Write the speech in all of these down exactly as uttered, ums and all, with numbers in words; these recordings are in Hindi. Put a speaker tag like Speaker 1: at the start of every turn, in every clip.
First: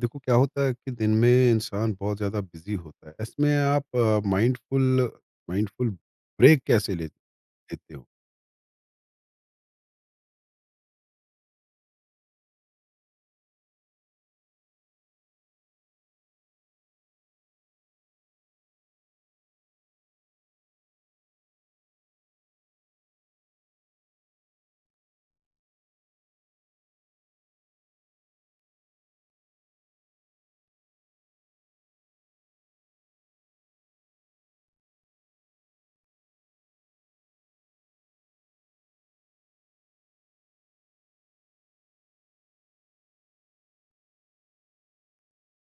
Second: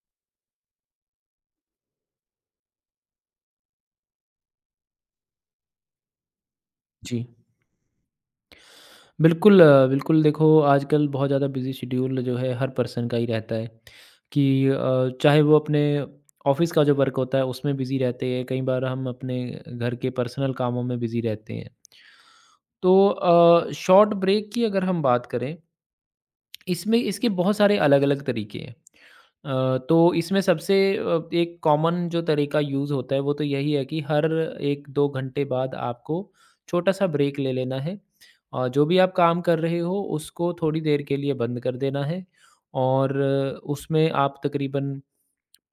Speaker 1: देखो क्या होता है कि दिन में इंसान बहुत ज़्यादा बिजी होता है। इसमें आप अ, माइंडफुल माइंडफुल ब्रेक कैसे ले
Speaker 2: जी,
Speaker 1: लेते हो?
Speaker 2: बिल्कुल अ, बिल्कुल देखो, आजकल बहुत ज़्यादा बिज़ी शेड्यूल जो है हर पर्सन का ही रहता है कि अ, चाहे वो अपने ऑफिस का जो वर्क होता है उसमें बिज़ी रहते हैं। कई बार हम अपने घर के पर्सनल कामों में बिज़ी रहते हैं। तो शॉर्ट ब्रेक की अगर हम बात करें, इसमें इसके बहुत सारे अलग-अलग तरीके हैं। अ, तो इसमें सबसे अ, एक कॉमन जो तरीका यूज़ होता है वो तो यही है कि हर एक दो घंटे बाद आपको छोटा-सा ब्रेक ले लेना है। और जो भी आप काम कर रहे हो उसको थोड़ी देर के लिए बंद कर देना है, और अ, उसमें आप तकरीबन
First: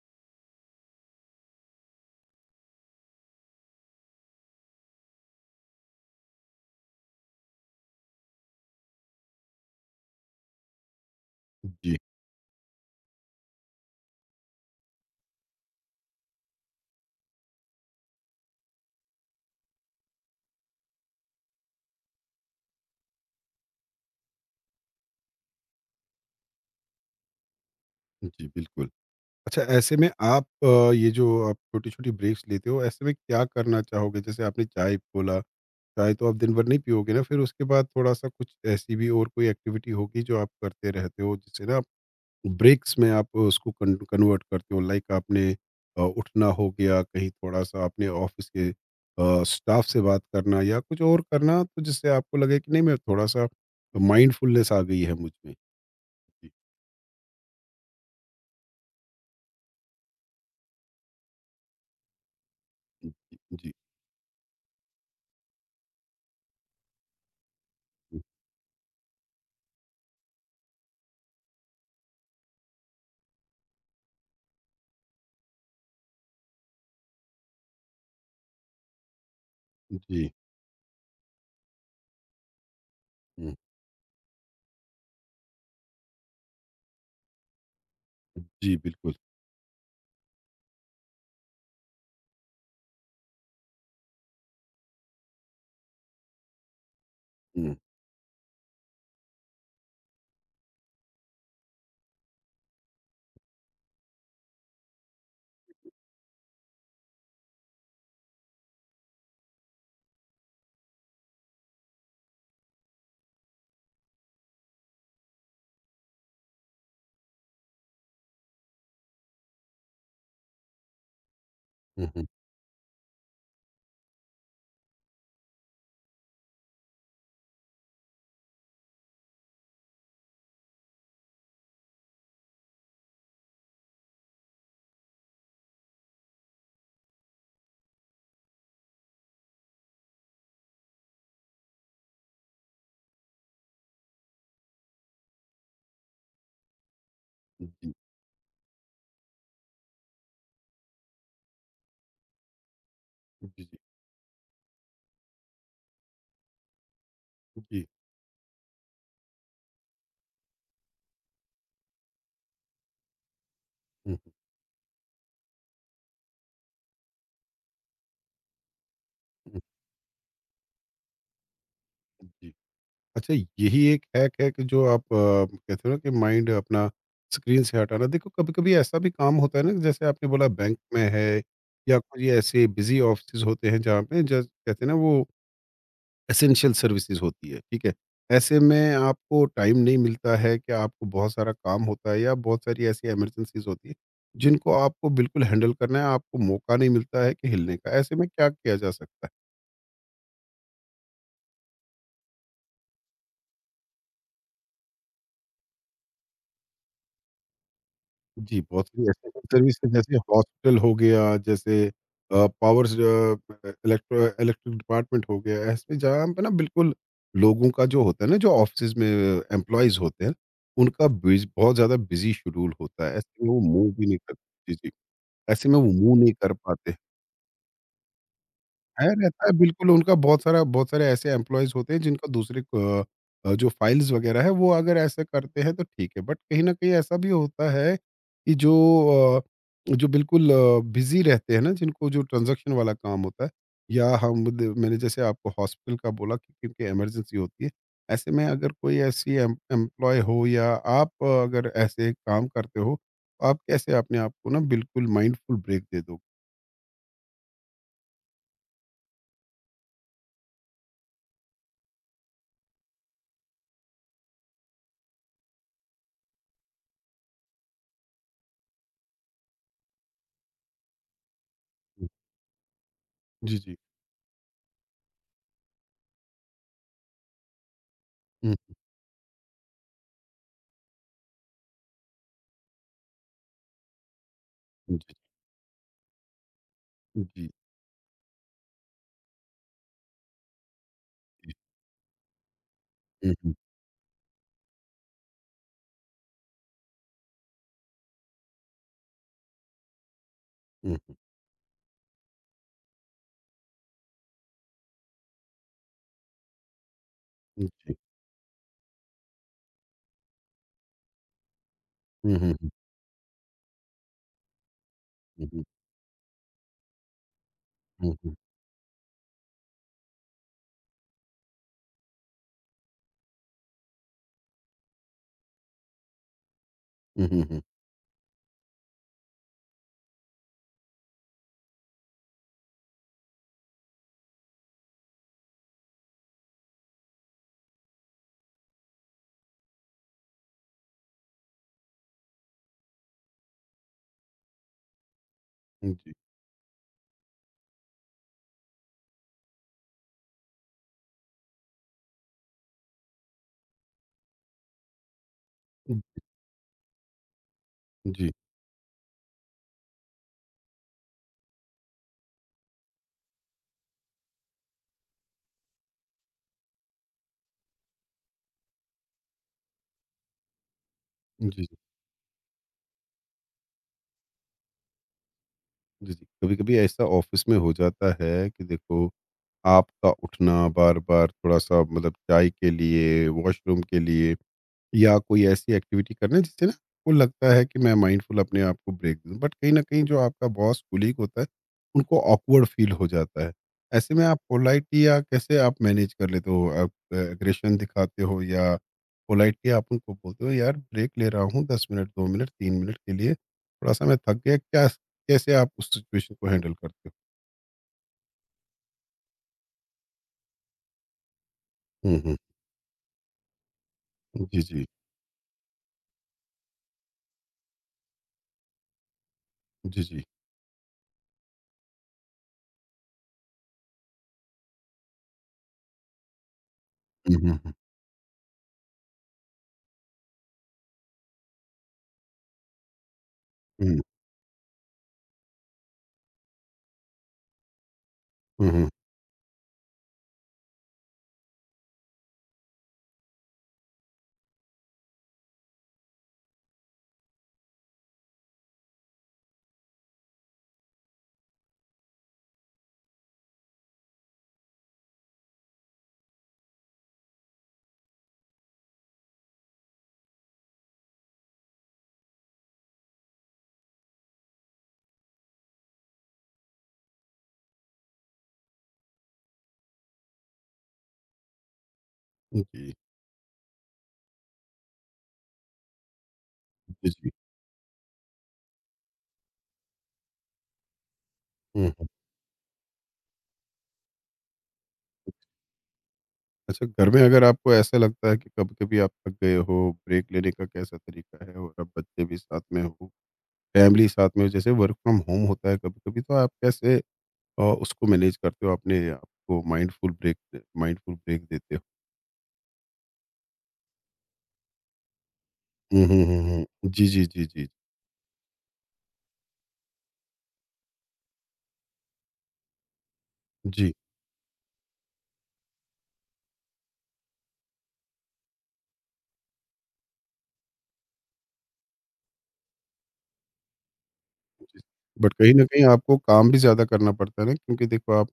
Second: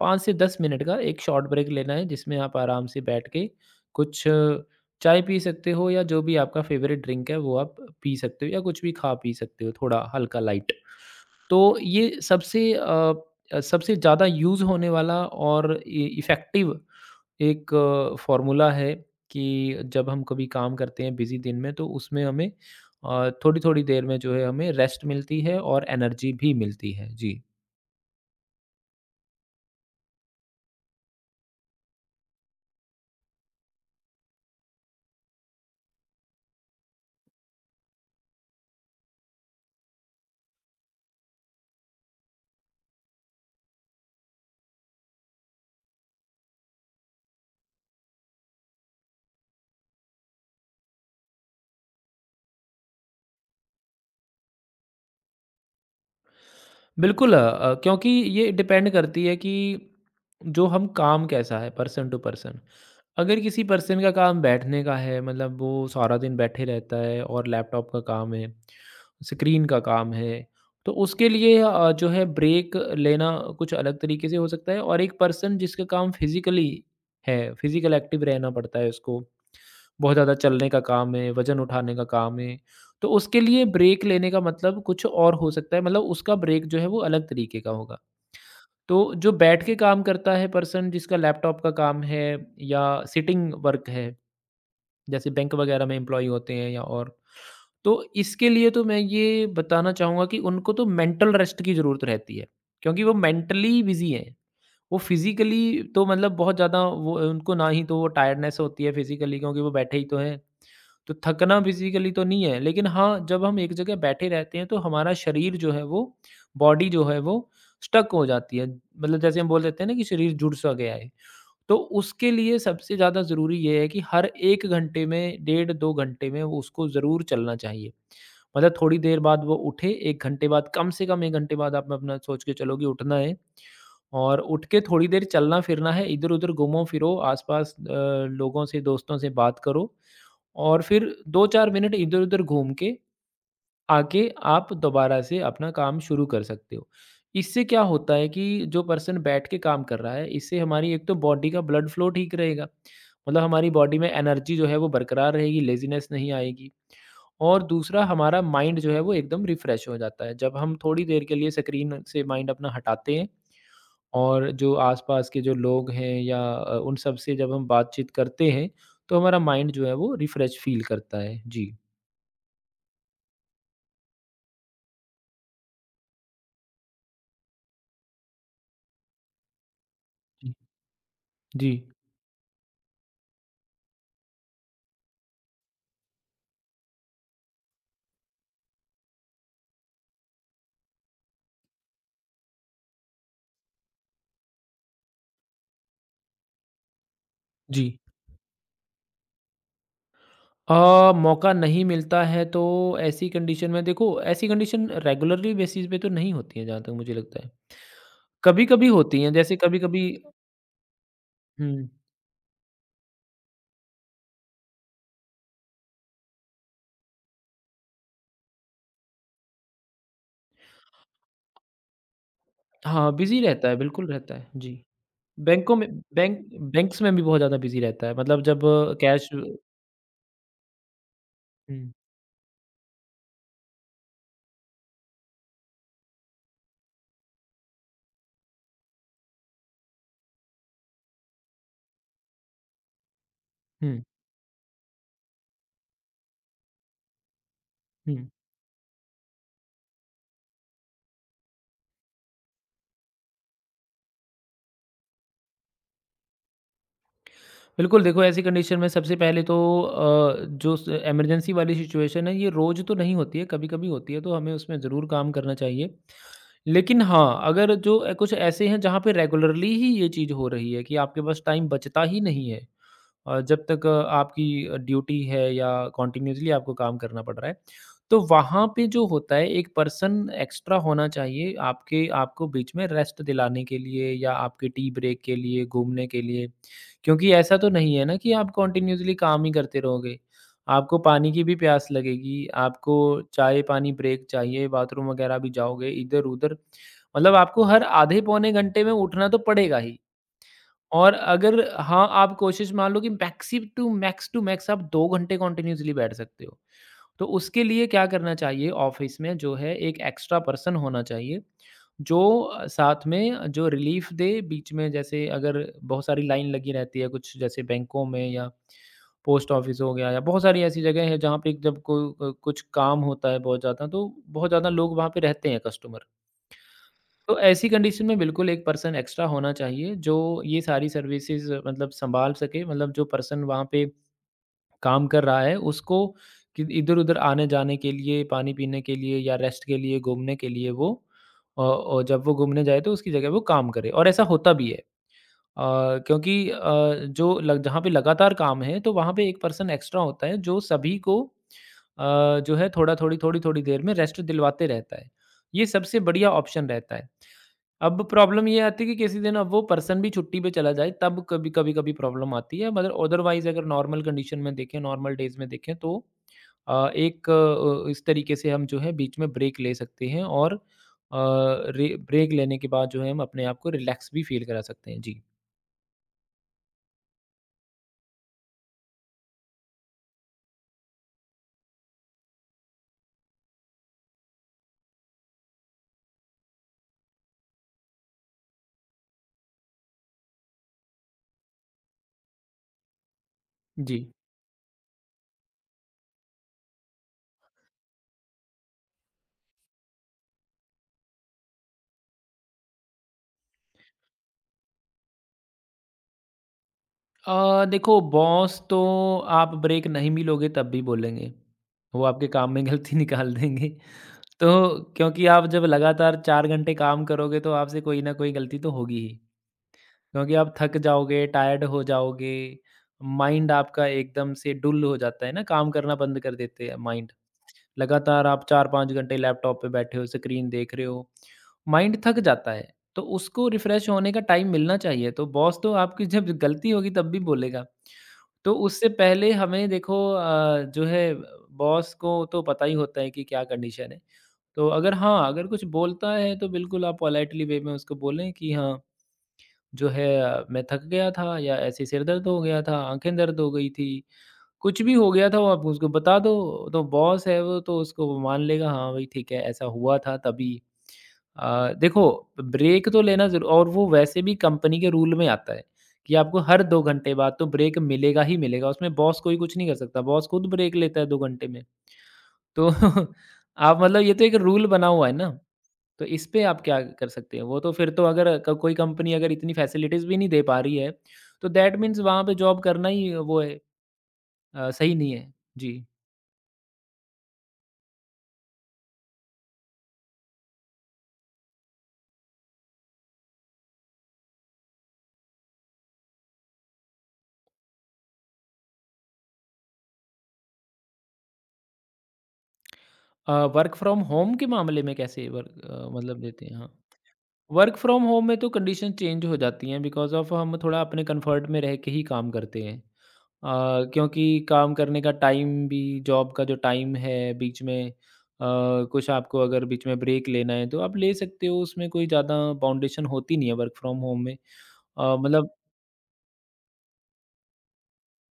Speaker 2: पाँच से दस मिनट का एक शॉर्ट ब्रेक लेना है, जिसमें आप आराम से बैठ के कुछ अ, चाय पी सकते हो, या जो भी आपका फ़ेवरेट ड्रिंक है वो आप पी सकते हो, या कुछ भी खा पी सकते हो थोड़ा हल्का लाइट। तो
Speaker 1: जी।
Speaker 2: ये सबसे अ अ, सबसे ज़्यादा यूज़ होने वाला और इ इफ़ेक्टिव एक फ़ॉर्मूला है कि जब हम कभी काम करते हैं बिज़ी दिन में, तो उसमें हमें अ, थोड़ी-थोड़ी देर में जो है हमें रेस्ट मिलती है और एनर्जी भी मिलती है। जी।
Speaker 1: जी, बिल्कुल। अच्छा, ऐसे में आप अ, ये जो आप छोटी-छोटी ब्रेक्स लेते हो, ऐसे में क्या करना चाहोगे? जैसे आपने चाय बोला, चाय तो आप दिन भर नहीं पियोगे ना, फिर उसके बाद थोड़ा-सा कुछ ऐसी भी और कोई एक्टिविटी होगी जो आप करते रहते हो जिससे ना ब्रेक्स में आप उसको कन कन्वर्ट करते हो। लाइक आपने अ, उठना हो गया, कहीं थोड़ा-सा आपने ऑफ़िस के अ, स्टाफ़ से बात करना या कुछ और करना, तो जिससे आपको लगे कि नहीं मैं थोड़ा-सा माइंडफुलनेस आ गई है मुझ में। जी,
Speaker 2: बिल्कुल। अ अ, क्योंकि ये डिपेंड करती है कि जो हम काम कैसा है, पर्सन टू पर्सन।
Speaker 1: हुँ,
Speaker 2: अगर किसी
Speaker 1: जी,
Speaker 2: पर्सन का काम बैठने का है, मतलब वो सारा दिन बैठे रहता है और लैपटॉप का काम है, स्क्रीन का काम है, तो उसके लिए अ, जो है ब्रेक लेना कुछ अलग तरीके से हो सकता है। और एक पर्सन जिसका काम फिज़िकली है, फिज़िकल एक्टिव रहना पड़ता है, उसको
Speaker 1: हुँ,
Speaker 2: बहुत
Speaker 1: जी,
Speaker 2: ज़्यादा चलने का काम है, वज़न उठाने का काम है, तो उसके
Speaker 1: हुँ,
Speaker 2: लिए ब्रेक लेने का मतलब कुछ और हो सकता है, मतलब उसका ब्रेक जो है वो अलग तरीके का होगा।
Speaker 1: जी, बिल्कुल।
Speaker 2: तो जो बैठ के काम करता है पर्सन, जिसका लैपटॉप का काम है या सिटिंग वर्क है, जैसे बैंक वगैरह में एम्प्लॉयी होते हैं या और,
Speaker 1: हुँ,
Speaker 2: तो इसके लिए तो मैं ये बताना चाहूँगा कि उनको तो मेंटल रेस्ट की ज़रूरत रहती है, क्योंकि वो मेंटली बिज़ी हैं। वो फिज़िकली तो मतलब बहुत ज़्यादा वो उनको ना, ही तो वो टायर्डनेस होती है फिज़िकली, क्योंकि वो बैठे ही तो हैं। तो थकना फिज़िकली तो नहीं है, लेकिन हाँ, जब हम एक जगह बैठे रहते हैं तो हमारा शरीर जो है वो, बॉडी जो है वो स्टक हो जाती है। मतलब जैसे हम बोल देते हैं ना कि शरीर जुड़ सा गया है। तो
Speaker 1: हुँ, हुँ,
Speaker 2: उसके लिए सबसे ज़्यादा ज़रूरी ये है कि हर एक घंटे में, डेढ़ दो घंटे में वो उसको ज़रूर चलना चाहिए। मतलब थोड़ी देर बाद वो उठे, एक घंटे बाद, कम से कम एक घंटे बाद आप अपना सोच के चलो कि उठना है, और उठ के थोड़ी देर चलना-फिरना है, इधर-उधर घूमो-फिरो, आस-पास अ, लोगों से, दोस्तों से बात करो। और फिर दो चार मिनट इधर-उधर घूम के आके आप दोबारा से अपना काम शुरू कर सकते हो। इससे क्या
Speaker 1: जी,
Speaker 2: होता है कि जो पर्सन बैठ के काम कर रहा है, इससे हमारी एक तो बॉडी का ब्लड फ्लो ठीक रहेगा, मतलब
Speaker 1: जी,
Speaker 2: हमारी बॉडी में एनर्जी जो है वो बरकरार रहेगी, लेज़ीनेस नहीं आएगी, और
Speaker 1: जी,
Speaker 2: दूसरा हमारा माइंड जो है वो एकदम रिफ़्रेश हो जाता है। जब हम थोड़ी देर के लिए स्क्रीन से माइंड अपना हटाते हैं
Speaker 1: हुँ,
Speaker 2: और जो आस-पास के जो लोग हैं या अ, उन सब से जब हम बातचीत करते हैं, तो हमारा
Speaker 1: हुँ,
Speaker 2: माइंड जो है वो रिफ़्रेश फ़ील करता है। जी।
Speaker 1: जी। अच्छा, यही एक हैक है कि जो आप अ, कहते हो ना कि माइंड अपना स्क्रीन से हटाना। देखो, कभी-कभी ऐसा भी काम होता है ना, जैसे आपने बोला
Speaker 2: जी,
Speaker 1: बैंक में है
Speaker 2: जी,
Speaker 1: या कुछ ये ऐसे बिजी ऑफिसेज होते हैं जहाँ पे जैसे कहते हैं ना वो एसेंशियल सर्विसेज होती है, ठीक है? ऐसे में आपको टाइम नहीं मिलता है कि आपको बहुत सारा काम होता है या बहुत सारी ऐसी इमरजेंसीज़ होती है, जिनको आपको बिल्कुल हैंडल करना है, आपको मौका नहीं मिलता है कि हिलने
Speaker 2: जी।
Speaker 1: का। ऐसे में क्या किया जा सकता है?
Speaker 2: अ, मौका नहीं मिलता है तो ऐसी कंडीशन में, देखो, ऐसी कंडीशन रेगुलरली बेसिस पे तो नहीं होती है, जहाँ तक मुझे लगता है।
Speaker 1: जी, बहुत
Speaker 2: कभी-कभी
Speaker 1: सारी
Speaker 2: होती
Speaker 1: ऐसी
Speaker 2: हैं, जैसे
Speaker 1: सर्विस है
Speaker 2: कभी-कभी।
Speaker 1: जैसे हॉस्पिटल हो गया, जैसे
Speaker 2: हुँ।
Speaker 1: अ, पावर्स, अ, इलेक्ट्रो इलेक्ट्रिक डिपार्टमेंट हो गया, इसमें जहाँ पे ना बिल्कुल लोगों का जो होता है ना, जो ऑफ़िसेज़ में एम्प्लॉइज़ होते हैं, उनका बिज़ बहुत ज़्यादा बिज़ी शेड्यूल होता
Speaker 2: हाँ,
Speaker 1: है,
Speaker 2: बिज़ी
Speaker 1: ऐसे में वो
Speaker 2: रहता है,
Speaker 1: मूव भी
Speaker 2: बिल्कुल
Speaker 1: नहीं कर।
Speaker 2: रहता है।
Speaker 1: जी,
Speaker 2: जी,
Speaker 1: जी। ऐसे
Speaker 2: बैंकों
Speaker 1: में
Speaker 2: में,
Speaker 1: वो मूव नहीं
Speaker 2: बैंक
Speaker 1: कर पाते।
Speaker 2: बैंक्स में भी बहुत ज़्यादा बिज़ी रहता है, मतलब जब
Speaker 1: है,
Speaker 2: कैश।
Speaker 1: रहता है बिल्कुल, उनका बहुत सारा, बहुत सारे ऐसे एम्प्लॉइज़ होते
Speaker 2: हुँ,
Speaker 1: हैं जिनका दूसरे अ अ, जो फाइल्स वगैरह है वो अगर ऐसे करते हैं तो ठीक है। बट कहीं न कहीं ऐसा भी होता है कि जो अ, जो बिल्कुल अ, बिज़ी रहते हैं ना, जिनको जो ट्रांज़ैक्शन वाला काम होता है,
Speaker 2: हुँ,
Speaker 1: या हम द मैंने जैसे आपको हॉस्पिटल का बोला कि क्योंकि इमरजेंसी होती है।
Speaker 2: हुँ।
Speaker 1: ऐसे में अगर कोई ऐसी एम एम्प्लॉयी हो या आप, अ, अगर ऐसे काम करते हो, तो आप कैसे अपने आप को ना बिल्कुल माइंडफुल ब्रेक दे दोगे?
Speaker 2: बिल्कुल देखो, ऐसी कंडीशन में सबसे पहले तो अ, जो स इमरजेंसी वाली सिचुएशन है, ये रोज़ तो नहीं होती है, कभी-कभी होती है, तो हमें उसमें ज़रूर काम करना चाहिए। लेकिन हाँ, अगर जो अ, कुछ ऐसे हैं जहाँ पे रेगुलरली ही ये चीज़ हो रही है कि आपके पास टाइम बचता ही नहीं है। अ,
Speaker 1: जी,
Speaker 2: जब
Speaker 1: जी।
Speaker 2: तक आपकी अ, आपकी ड्यूटी है, या कंटिन्यूअसली आपको काम करना पड़ रहा है, तो
Speaker 1: हुँ,
Speaker 2: वहाँ पे जो होता है, एक पर्सन एक्स्ट्रा होना चाहिए आपके आपको बीच में रेस्ट दिलाने के लिए, या आपके टी
Speaker 1: जी,
Speaker 2: ब्रेक के लिए, घूमने के लिए। क्योंकि
Speaker 1: जी।
Speaker 2: ऐसा तो नहीं है ना कि आप कंटिन्यूअसली काम ही करते रहोगे। आपको पानी की भी प्यास लगेगी, आपको
Speaker 1: हुँ, हुँ,
Speaker 2: चाय-पानी ब्रेक चाहिए, बाथरूम वगैरह भी जाओगे, इधर-उधर, मतलब आपको हर आधे पौने घंटे में उठना तो पड़ेगा ही।
Speaker 1: हुँ,
Speaker 2: और अगर हाँ, आप कोशिश, मान लो कि maximum to max to max आप दो घंटे कंटिन्यूअसली बैठ सकते हो। तो उसके
Speaker 1: हुँ,
Speaker 2: लिए
Speaker 1: जी।
Speaker 2: क्या करना चाहिए, ऑफ़िस में जो है एक एक्स्ट्रा पर्सन होना चाहिए,
Speaker 1: हुँ,
Speaker 2: जो
Speaker 1: हुँ,
Speaker 2: अ,
Speaker 1: हुँ,
Speaker 2: साथ में जो रिलीफ़ दे बीच में, जैसे
Speaker 1: हुँ,
Speaker 2: अगर
Speaker 1: हुँ,
Speaker 2: बहुत सारी लाइन लगी रहती है कुछ, जैसे बैंकों
Speaker 1: हुँ,
Speaker 2: में
Speaker 1: हुँ,
Speaker 2: या पोस्ट ऑफ़िस हो गया, या बहुत सारी ऐसी जगह है जहाँ पे जब को अ, कुछ काम होता है बहुत ज़्यादा, तो बहुत ज़्यादा लोग वहाँ पे रहते हैं कस्टमर।
Speaker 1: हुँ,
Speaker 2: तो
Speaker 1: हुँ, हुँ,
Speaker 2: ऐसी कंडीशन में बिल्कुल एक पर्सन एक्स्ट्रा होना चाहिए, जो ये सारी सर्विसेज मतलब सँभाल सके, मतलब जो पर्सन वहाँ पे काम कर रहा है उसको, कि इधर-उधर आने-जाने के लिए, पानी पीने के लिए या रेस्ट के लिए, घूमने के लिए वो, अ, और जब वो घूमने जाए तो उसकी जगह वो काम करे, और ऐसा होता भी है। अ,
Speaker 1: हुँ, जी,
Speaker 2: क्योंकि अ, जो लग जहाँ पे लगातार काम है, तो वहाँ पे एक पर्सन एक्स्ट्रा होता है जो सभी को अ, जो है थोड़ा थोड़ी, थोड़ी-थोड़ी देर में रेस्ट दिलवाते रहता है। ये
Speaker 1: हुँ,
Speaker 2: सबसे बढ़िया ऑप्शन रहता है। अब
Speaker 1: जी,
Speaker 2: प्रॉब्लम ये आती है कि किसी दिन अब वो पर्सन भी छुट्टी पे चला जाए, तब कभी कभी कभी प्रॉब्लम आती है, मगर अदरवाइज अगर नॉर्मल कंडीशन में देखें, नॉर्मल डेज में देखें, तो अ, एक अ, इस तरीके से हम जो है बीच में ब्रेक ले सकते हैं, और
Speaker 1: जी,
Speaker 2: ब्रेक लेने के बाद जो है हम अपने आप को रिलैक्स भी फील करा सकते हैं। जी।
Speaker 1: जी, जी। कभी-कभी ऐसा ऑफ़िस में हो जाता है कि देखो, आपका उठना बार-बार थोड़ा-सा, मतलब चाय के लिए, वॉशरूम के लिए या कोई ऐसी एक्टिविटी करना जिससे ना आपको लगता है कि मैं माइंडफुल अपने आप को ब्रेक दूँ। बट कहीं न कहीं जो आपका बॉस कोलीग होता है, उनको ऑकवर्ड फ़ील हो जाता है।
Speaker 2: जी।
Speaker 1: ऐसे में आप पोलाइटली या कैसे आप मैनेज कर लेते हो? आप अ, एग्रेशन दिखाते हो या पोलाइटली आप उनको बोलते हो यार ब्रेक ले रहा हूँ दस मिनट, दो मिनट, तीन मिनट के लिए, थोड़ा-सा मैं थक गया, क्या कैसे आप उस सिचुएशन को हैंडल करते हो?
Speaker 2: अ, देखो, बॉस तो, आप ब्रेक नहीं मिलोगे तब भी बोलेंगे, वो
Speaker 1: हुँ,
Speaker 2: आपके
Speaker 1: हुँ।
Speaker 2: काम में गलती निकाल देंगे। तो
Speaker 1: जी, जी।
Speaker 2: क्योंकि आप जब लगातार चार घंटे काम करोगे तो आपसे कोई ना कोई गलती तो होगी ही,
Speaker 1: जी, जी।
Speaker 2: क्योंकि आप थक जाओगे, टायर्ड हो जाओगे, माइंड आपका एकदम से डुल हो जाता है ना, काम करना बंद कर देते हैं माइंड।
Speaker 1: हुँ, हुँ, हुँ।
Speaker 2: लगातार आप चार पाँच घंटे लैपटॉप पे बैठे हो, स्क्रीन देख रहे हो, माइंड थक जाता है, तो उसको रिफ्रेश
Speaker 1: हुँ,
Speaker 2: होने का टाइम मिलना चाहिए। तो बॉस तो आपकी जब गलती होगी तब भी बोलेगा। तो
Speaker 1: हुँ, हुँ।
Speaker 2: उससे पहले हमें देखो, अ, जो है बॉस को तो पता ही होता है कि क्या कंडीशन है। तो अगर हाँ, अगर कुछ बोलता है, तो बिल्कुल आप पोलाइटली वे में उसको बोलें कि हाँ, जो है अ, मैं थक गया था, या ऐसे सिर दर्द हो गया था, आँखें दर्द हो गई थी, कुछ भी हो गया था वो आप उसको बता दो, तो बॉस है वो तो उसको वो मान लेगा, हाँ भाई ठीक है ऐसा हुआ था तभी। अ, देखो, ब्रेक तो लेना ज़रू और वो वैसे भी कंपनी के रूल में आता है कि आपको हर दो घंटे बाद तो ब्रेक मिलेगा ही मिलेगा, उसमें बॉस कोई कुछ नहीं कर सकता, बॉस खुद ब्रेक लेता है दो घंटे में। तो
Speaker 1: जी।
Speaker 2: आप मतलब ये तो एक रूल बना हुआ है ना। तो इस पे आप क्या कर
Speaker 1: जी, जी।
Speaker 2: सकते हैं? वो तो फिर तो अगर क कोई कंपनी अगर इतनी फैसिलिटीज़ भी नहीं दे पा रही है, तो दैट
Speaker 1: हुँ,
Speaker 2: मीन्स
Speaker 1: हुँ।
Speaker 2: वहाँ पे जॉब करना ही वो है, अ, सही नहीं है। जी।
Speaker 1: अच्छा, घर में अगर आपको ऐसा लगता है कि कभी-कभी आप थक गए हो, ब्रेक लेने का कैसा तरीका है? और अब बच्चे भी साथ में हो, फैमिली साथ में हो, जैसे वर्क फ्रॉम होम होता है कभी-कभी, तो आप कैसे अ, उसको मैनेज करते हो? अपने आप को माइंडफुल ब्रेक माइंडफुल ब्रेक देते हो?
Speaker 2: अ, वर्क फ्रॉम होम के मामले में कैसे वर्क अ,
Speaker 1: हुँ,
Speaker 2: मतलब
Speaker 1: हुँ, हुँ,
Speaker 2: देते हैं? हाँ।
Speaker 1: हुँ। जी, जी, जी, जी।
Speaker 2: वर्क फ्रॉम होम में तो कंडीशन चेंज हो जाती हैं बिकॉज़ ऑफ़ हम थोड़ा अपने कंफर्ट में रह के ही काम करते हैं। अ,
Speaker 1: जी,
Speaker 2: क्योंकि काम करने का टाइम भी जॉब का जो टाइम है बीच में अ, कुछ आपको अगर बीच में ब्रेक लेना है, तो आप ले सकते हो। उसमें कोई ज़्यादा बाउंडेशन होती नहीं है वर्क फ्रॉम होम में।
Speaker 1: जी।
Speaker 2: अ,
Speaker 1: बट
Speaker 2: मतलब
Speaker 1: कहीं न कहीं आपको काम भी ज़्यादा करना पड़ता है ना, क्योंकि देखो आप,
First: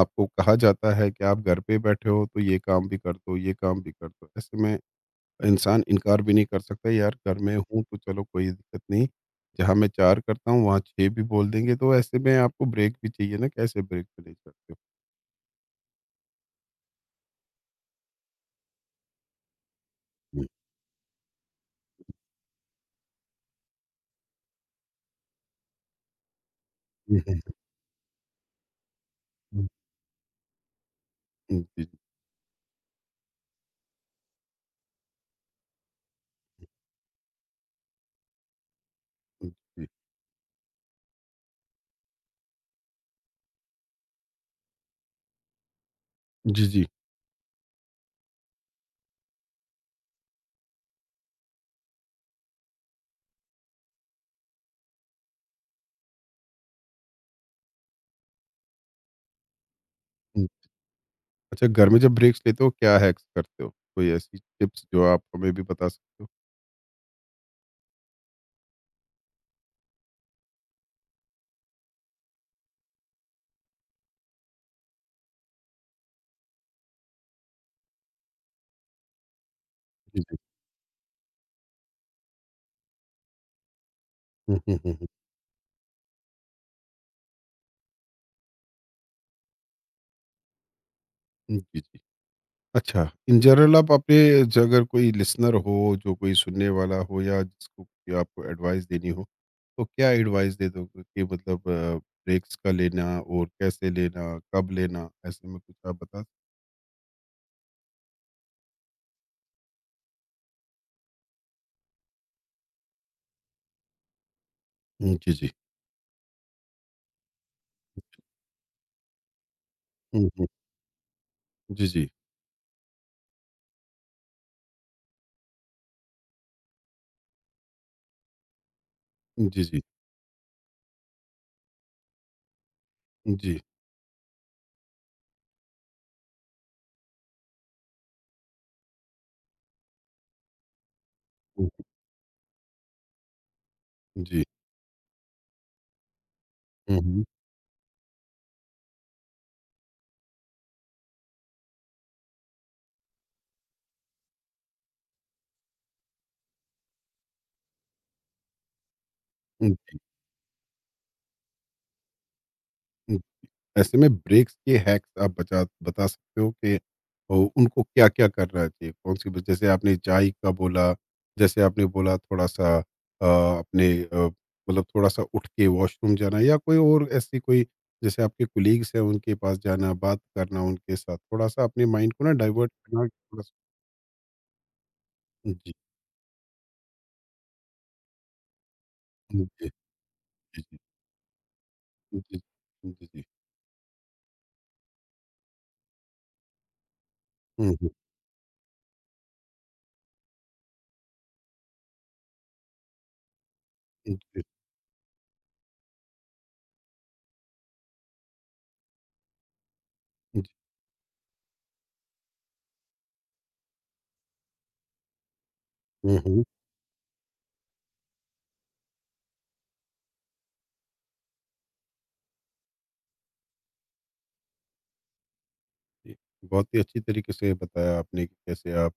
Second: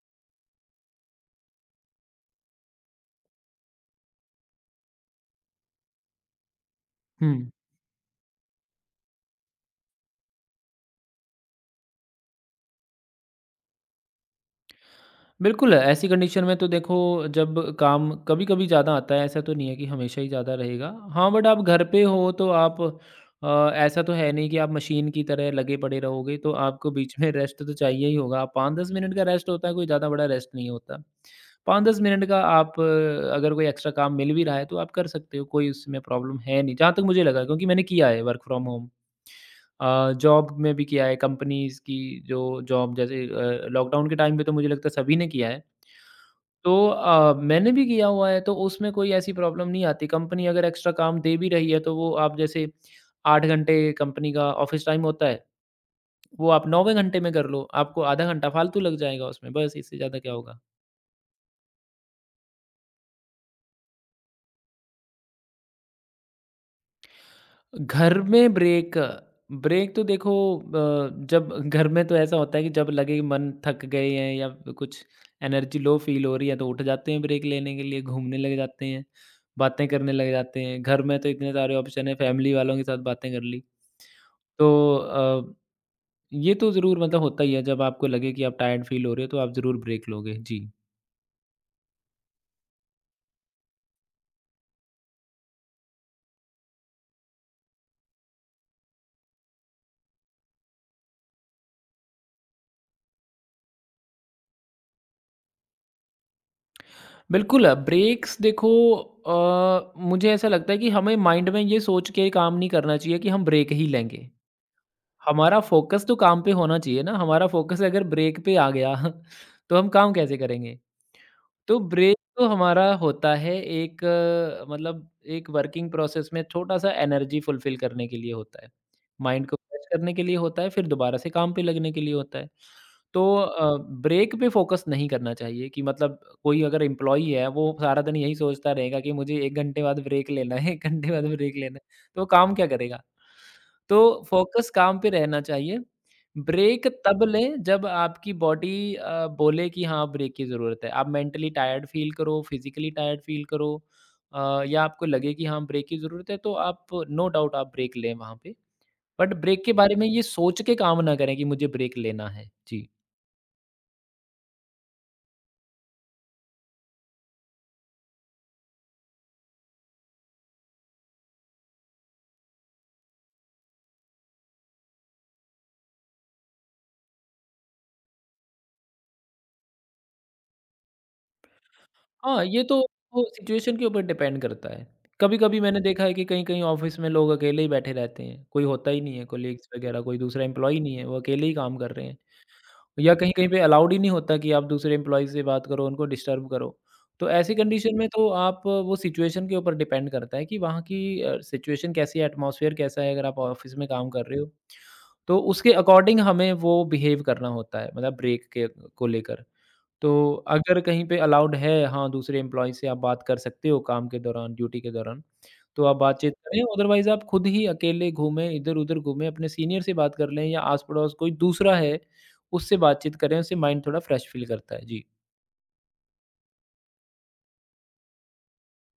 Speaker 1: आपको कहा जाता है कि आप घर पे बैठे हो, तो ये काम भी कर दो, ये काम भी कर दो। ऐसे में इंसान इनकार भी नहीं कर सकता, यार घर
Speaker 2: हुँ,
Speaker 1: में हूँ तो चलो कोई दिक्कत नहीं। जहाँ मैं चार करता हूँ वहाँ छह भी बोल देंगे, तो ऐसे में आपको ब्रेक भी चाहिए ना, कैसे ब्रेक पे ले सकते हो?
Speaker 2: बिल्कुल, ऐसी कंडीशन में तो देखो जब काम कभी-कभी ज़्यादा आता है, ऐसा तो नहीं है कि हमेशा ही
Speaker 1: हुँ,
Speaker 2: ज़्यादा रहेगा। हाँ, बट आप घर पे हो तो आप अ, ऐसा तो है नहीं कि आप मशीन की तरह लगे पड़े रहोगे, तो आपको बीच
Speaker 1: हुँ,
Speaker 2: में रेस्ट तो चाहिए ही होगा। पाँच से दस मिनट का रेस्ट
Speaker 1: हुँ,
Speaker 2: होता है, कोई ज़्यादा बड़ा रेस्ट नहीं होता।
Speaker 1: हुँ, जी,
Speaker 2: पाँच से दस मिनट का आप अ, अगर कोई एक्स्ट्रा काम मिल भी रहा है, तो आप कर सकते हो, कोई उसमें प्रॉब्लम है नहीं, जहाँ तक मुझे लगा क्योंकि मैंने किया है वर्क फ्रॉम होम।
Speaker 1: हुँ, जी।
Speaker 2: अ, जॉब में भी किया है, कंपनीज़ की जो जॉब जैसे अ, लॉकडाउन के टाइम पे तो मुझे लगता है सभी ने किया है।
Speaker 1: जी,
Speaker 2: तो
Speaker 1: जी।
Speaker 2: अ, मैंने भी किया हुआ है, तो उसमें कोई ऐसी प्रॉब्लम नहीं आती। कंपनी अगर एक्स्ट्रा काम दे भी रही है, तो वो आप जैसे आठ घंटे कंपनी का ऑफ़िस टाइम होता है, वो आप नौवें घंटे में कर लो, आपको आधा घंटा फालतू लग जाएगा उसमें, बस इससे ज़्यादा क्या
Speaker 1: हुँ,
Speaker 2: होगा।
Speaker 1: अच्छा, घर में जब ब्रेक्स लेते हो क्या हैक्स करते हो? कोई ऐसी टिप्स जो आप हमें भी बता सकते हो?
Speaker 2: घर में ब्रेक ब्रेक तो देखो अ, जब घर में तो ऐसा होता है कि जब लगे कि मन थक गए हैं या कुछ एनर्जी लो फील हो रही है, तो उठ जाते हैं ब्रेक लेने के लिए, घूमने लग जाते हैं, बातें करने
Speaker 1: जी,
Speaker 2: लग
Speaker 1: जी।
Speaker 2: जाते हैं। घर में तो इतने सारे ऑप्शन है, फैमिली वालों के साथ बातें कर ली।
Speaker 1: हुँ,
Speaker 2: तो
Speaker 1: हुँ, हुँ, हुँ।
Speaker 2: अ, ये तो ज़रूर मतलब होता ही है जब आपको लगे कि आप टायर्ड फील हो रहे हो तो आप ज़रूर ब्रेक लोगे जी।
Speaker 1: हुँ, जी, जी। अच्छा, इन जनरल आप अपने ज अगर कोई लिसनर हो, जो कोई सुनने वाला हो या जिसको कोई आपको एडवाइस देनी हो, तो क्या एडवाइस दे दोगे कि मतलब अ, ब्रेक्स का लेना और कैसे लेना, कब लेना? ऐसे में कुछ आप बता।
Speaker 2: बिल्कुल ब्रेक्स देखो, अ, मुझे ऐसा लगता है कि हमें माइंड में ये सोच के काम नहीं करना चाहिए कि हम ब्रेक ही लेंगे।
Speaker 1: हुँ, जी, जी।
Speaker 2: हमारा फ़ोकस तो काम पे होना चाहिए ना, हमारा फ़ोकस अगर ब्रेक पे आ गया, तो हम काम
Speaker 1: हुँ,
Speaker 2: कैसे
Speaker 1: हुँ।
Speaker 2: करेंगे? तो
Speaker 1: जी, जी।
Speaker 2: ब्रेक तो हमारा होता है एक अ, मतलब एक वर्किंग प्रोसेस में छोटा-सा एनर्जी फुलफिल करने के लिए होता है। माइंड को
Speaker 1: जी, जी।
Speaker 2: फ्रेश करने के लिए होता है, फिर दोबारा से काम पे लगने के लिए होता है। तो
Speaker 1: जी।
Speaker 2: अ, ब्रेक पे फोकस नहीं करना चाहिए कि मतलब कोई अगर एम्प्लॉयी है, वो सारा दिन यही सोचता रहेगा कि मुझे एक घंटे बाद ब्रेक लेना है, एक घंटे बाद ब्रेक
Speaker 1: हुँ,
Speaker 2: लेना है, तो वो काम क्या करेगा? तो
Speaker 1: जी।
Speaker 2: फोकस काम पे रहना चाहिए। ब्रेक तब
Speaker 1: हुँ,
Speaker 2: लें जब आपकी बॉडी अ, बोले कि हाँ ब्रेक की ज़रूरत है। आप मेंटली टायर्ड फ़ील करो, फिज़िकली टायर्ड फ़ील करो अ, या आपको लगे कि हाँ ब्रेक की ज़रूरत है तो आप नो डाउट आप ब्रेक लें वहाँ पे। बट ब्रेक
Speaker 1: हुँ।
Speaker 2: के बारे
Speaker 1: जी।
Speaker 2: में ये सोच के काम ना करें कि मुझे ब्रेक लेना है। जी।
Speaker 1: ऐसे में ब्रेक्स के हैक्स आप बचा बता सकते हो कि ओ, उनको क्या क्या करना चाहिए, कौन सी जैसे आपने चाय का बोला, जैसे आपने बोला थोड़ा सा अ, अपने अ, मतलब थोड़ा सा उठ के वॉशरूम जाना या कोई और ऐसी कोई, जैसे आपके कुलीग्स हैं उनके पास जाना, बात करना उनके साथ, थोड़ा सा अपने माइंड को ना
Speaker 2: हाँ, ये
Speaker 1: डाइवर्ट
Speaker 2: तो
Speaker 1: करना,
Speaker 2: वो
Speaker 1: थोड़ा सा-।
Speaker 2: सिचुएशन के ऊपर डिपेंड करता है।
Speaker 1: जी
Speaker 2: कभी-कभी
Speaker 1: जी
Speaker 2: मैंने देखा है कि कहीं-कहीं ऑफ़िस में लोग अकेले ही बैठे रहते हैं। कोई होता ही नहीं है, कोलीग्स
Speaker 1: जी
Speaker 2: वगैरह कोई दूसरा
Speaker 1: जी
Speaker 2: एम्प्लॉयी नहीं है, वो अकेले ही काम कर रहे हैं।
Speaker 1: जी जी
Speaker 2: या
Speaker 1: जी।
Speaker 2: कहीं-कहीं पे अलाउड ही नहीं होता कि आप दूसरे एम्प्लॉई से बात करो, उनको डिस्टर्ब करो। तो ऐसी
Speaker 1: हम्म, हम्म,
Speaker 2: कंडीशन में तो आप अ, वो सिचुएशन के ऊपर डिपेंड करता है कि वहाँ की अ, सिचुएशन कैसी है, एटमॉस्फेयर कैसा है, अगर आप ऑफ़िस में काम
Speaker 1: जी
Speaker 2: कर रहे
Speaker 1: जी।
Speaker 2: हो। तो उसके अकॉर्डिंग हमें वो बिहेव करना होता है, मतलब ब्रेक के को लेकर। तो अगर कहीं पे अलाउड है हाँ, दूसरे एम्प्लॉई से आप बात कर सकते हो काम के दौरान, ड्यूटी के दौरान, तो आप
Speaker 1: हम्म,
Speaker 2: बातचीत
Speaker 1: हम्म,
Speaker 2: करें, अदरवाइज़ आप खुद ही अकेले घूमें, इधर-उधर घूमें, अपने सीनियर से बात कर लें या आस-पड़ोस कोई दूसरा है, उससे बातचीत करें, उससे माइंड थोड़ा फ्रेश फ़ील करता है। जी।
Speaker 1: जी। बहुत ही अच्छी तरीके से बताया आपने कि कैसे आप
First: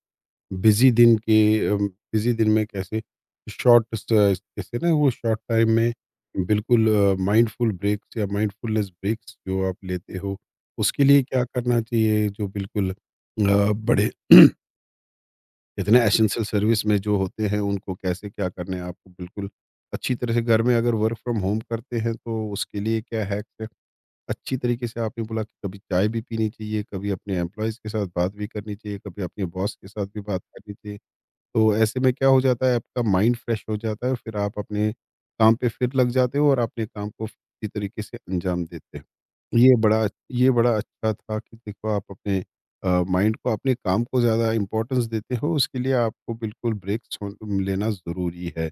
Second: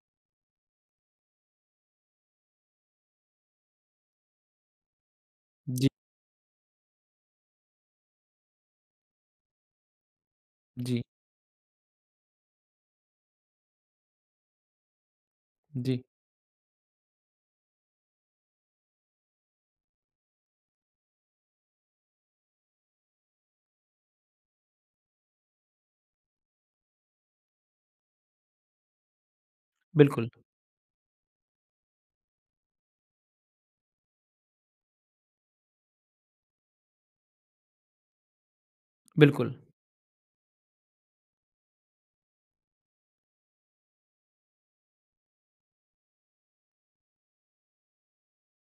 Speaker 1: बिज़ी दिन के अम, बिज़ी दिन में कैसे शॉर्ट स जैसे ना वो शॉर्ट टाइम
Speaker 2: जी,
Speaker 1: में बिल्कुल अ, माइंडफुल ब्रेक्स या माइंडफुलनेस ब्रेक्स जो आप लेते हो,
Speaker 2: जी,
Speaker 1: उसके लिए क्या करना चाहिए? जो बिल्कुल अ, बड़े इतने
Speaker 2: जी।
Speaker 1: एसेंशियल सर्विस में जो होते हैं उनको कैसे क्या करना है, आपको बिल्कुल अच्छी तरह से, घर में अगर वर्क फ्रॉम होम करते हैं तो उसके लिए क्या हैक्स है? अच्छी तरीके से आपने बोला कि कभी चाय भी पीनी चाहिए, कभी अपने एम्प्लॉइज़ के साथ बात भी करनी चाहिए, कभी अपने बॉस के साथ भी
Speaker 2: बिल्कुल,
Speaker 1: बात करनी चाहिए। तो ऐसे में क्या हो जाता है, आपका माइंड फ्रेश हो जाता है और फिर आप अपने काम पे फिर लग जाते हो और अपने काम को इसी तरीके से अंजाम देते
Speaker 2: बिल्कुल,
Speaker 1: हो। ये बड़ा, ये बड़ा अच्छा था कि देखो आप अपने अ, माइंड को, अपने काम को ज़्यादा इम्पोर्टेंस देते हो, उसके लिए आपको बिल्कुल ब्रेक्स हो- लेना ज़रूरी है।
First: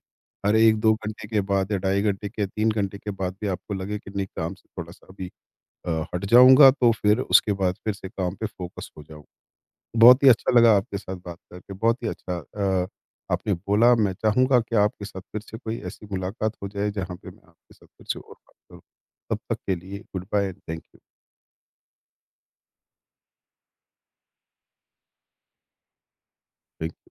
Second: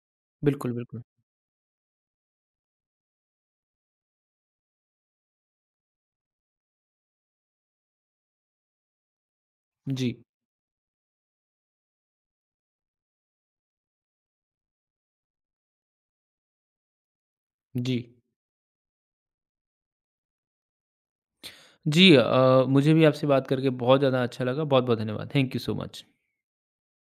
Speaker 1: हर
Speaker 2: बिल्कुल,
Speaker 1: एक दो
Speaker 2: बिल्कुल।
Speaker 1: घंटे के बाद या ढाई घंटे के, तीन घंटे के बाद भी आपको लगे कि नहीं काम से थोड़ा-सा अभी अ, हट जाऊँगा, तो फिर उसके बाद फिर से काम पे फ़ोकस हो जाऊँ।
Speaker 2: जी,
Speaker 1: बहुत ही अच्छा लगा आपके साथ बात करके, बहुत ही अच्छा अ, आपने बोला। मैं चाहूँगा कि आपके साथ फिर से कोई ऐसी मुलाकात हो जाए, जहाँ पे मैं आपके साथ
Speaker 2: जी।
Speaker 1: फिर से और बात करूँ। तब तक के लिए goodbye and thank you.
Speaker 2: जी अ, मुझे भी आपसे बात करके बहुत ज़्यादा अच्छा लगा। बहुत-बहुत धन्यवाद। Thank you so much.
Speaker 1: Thank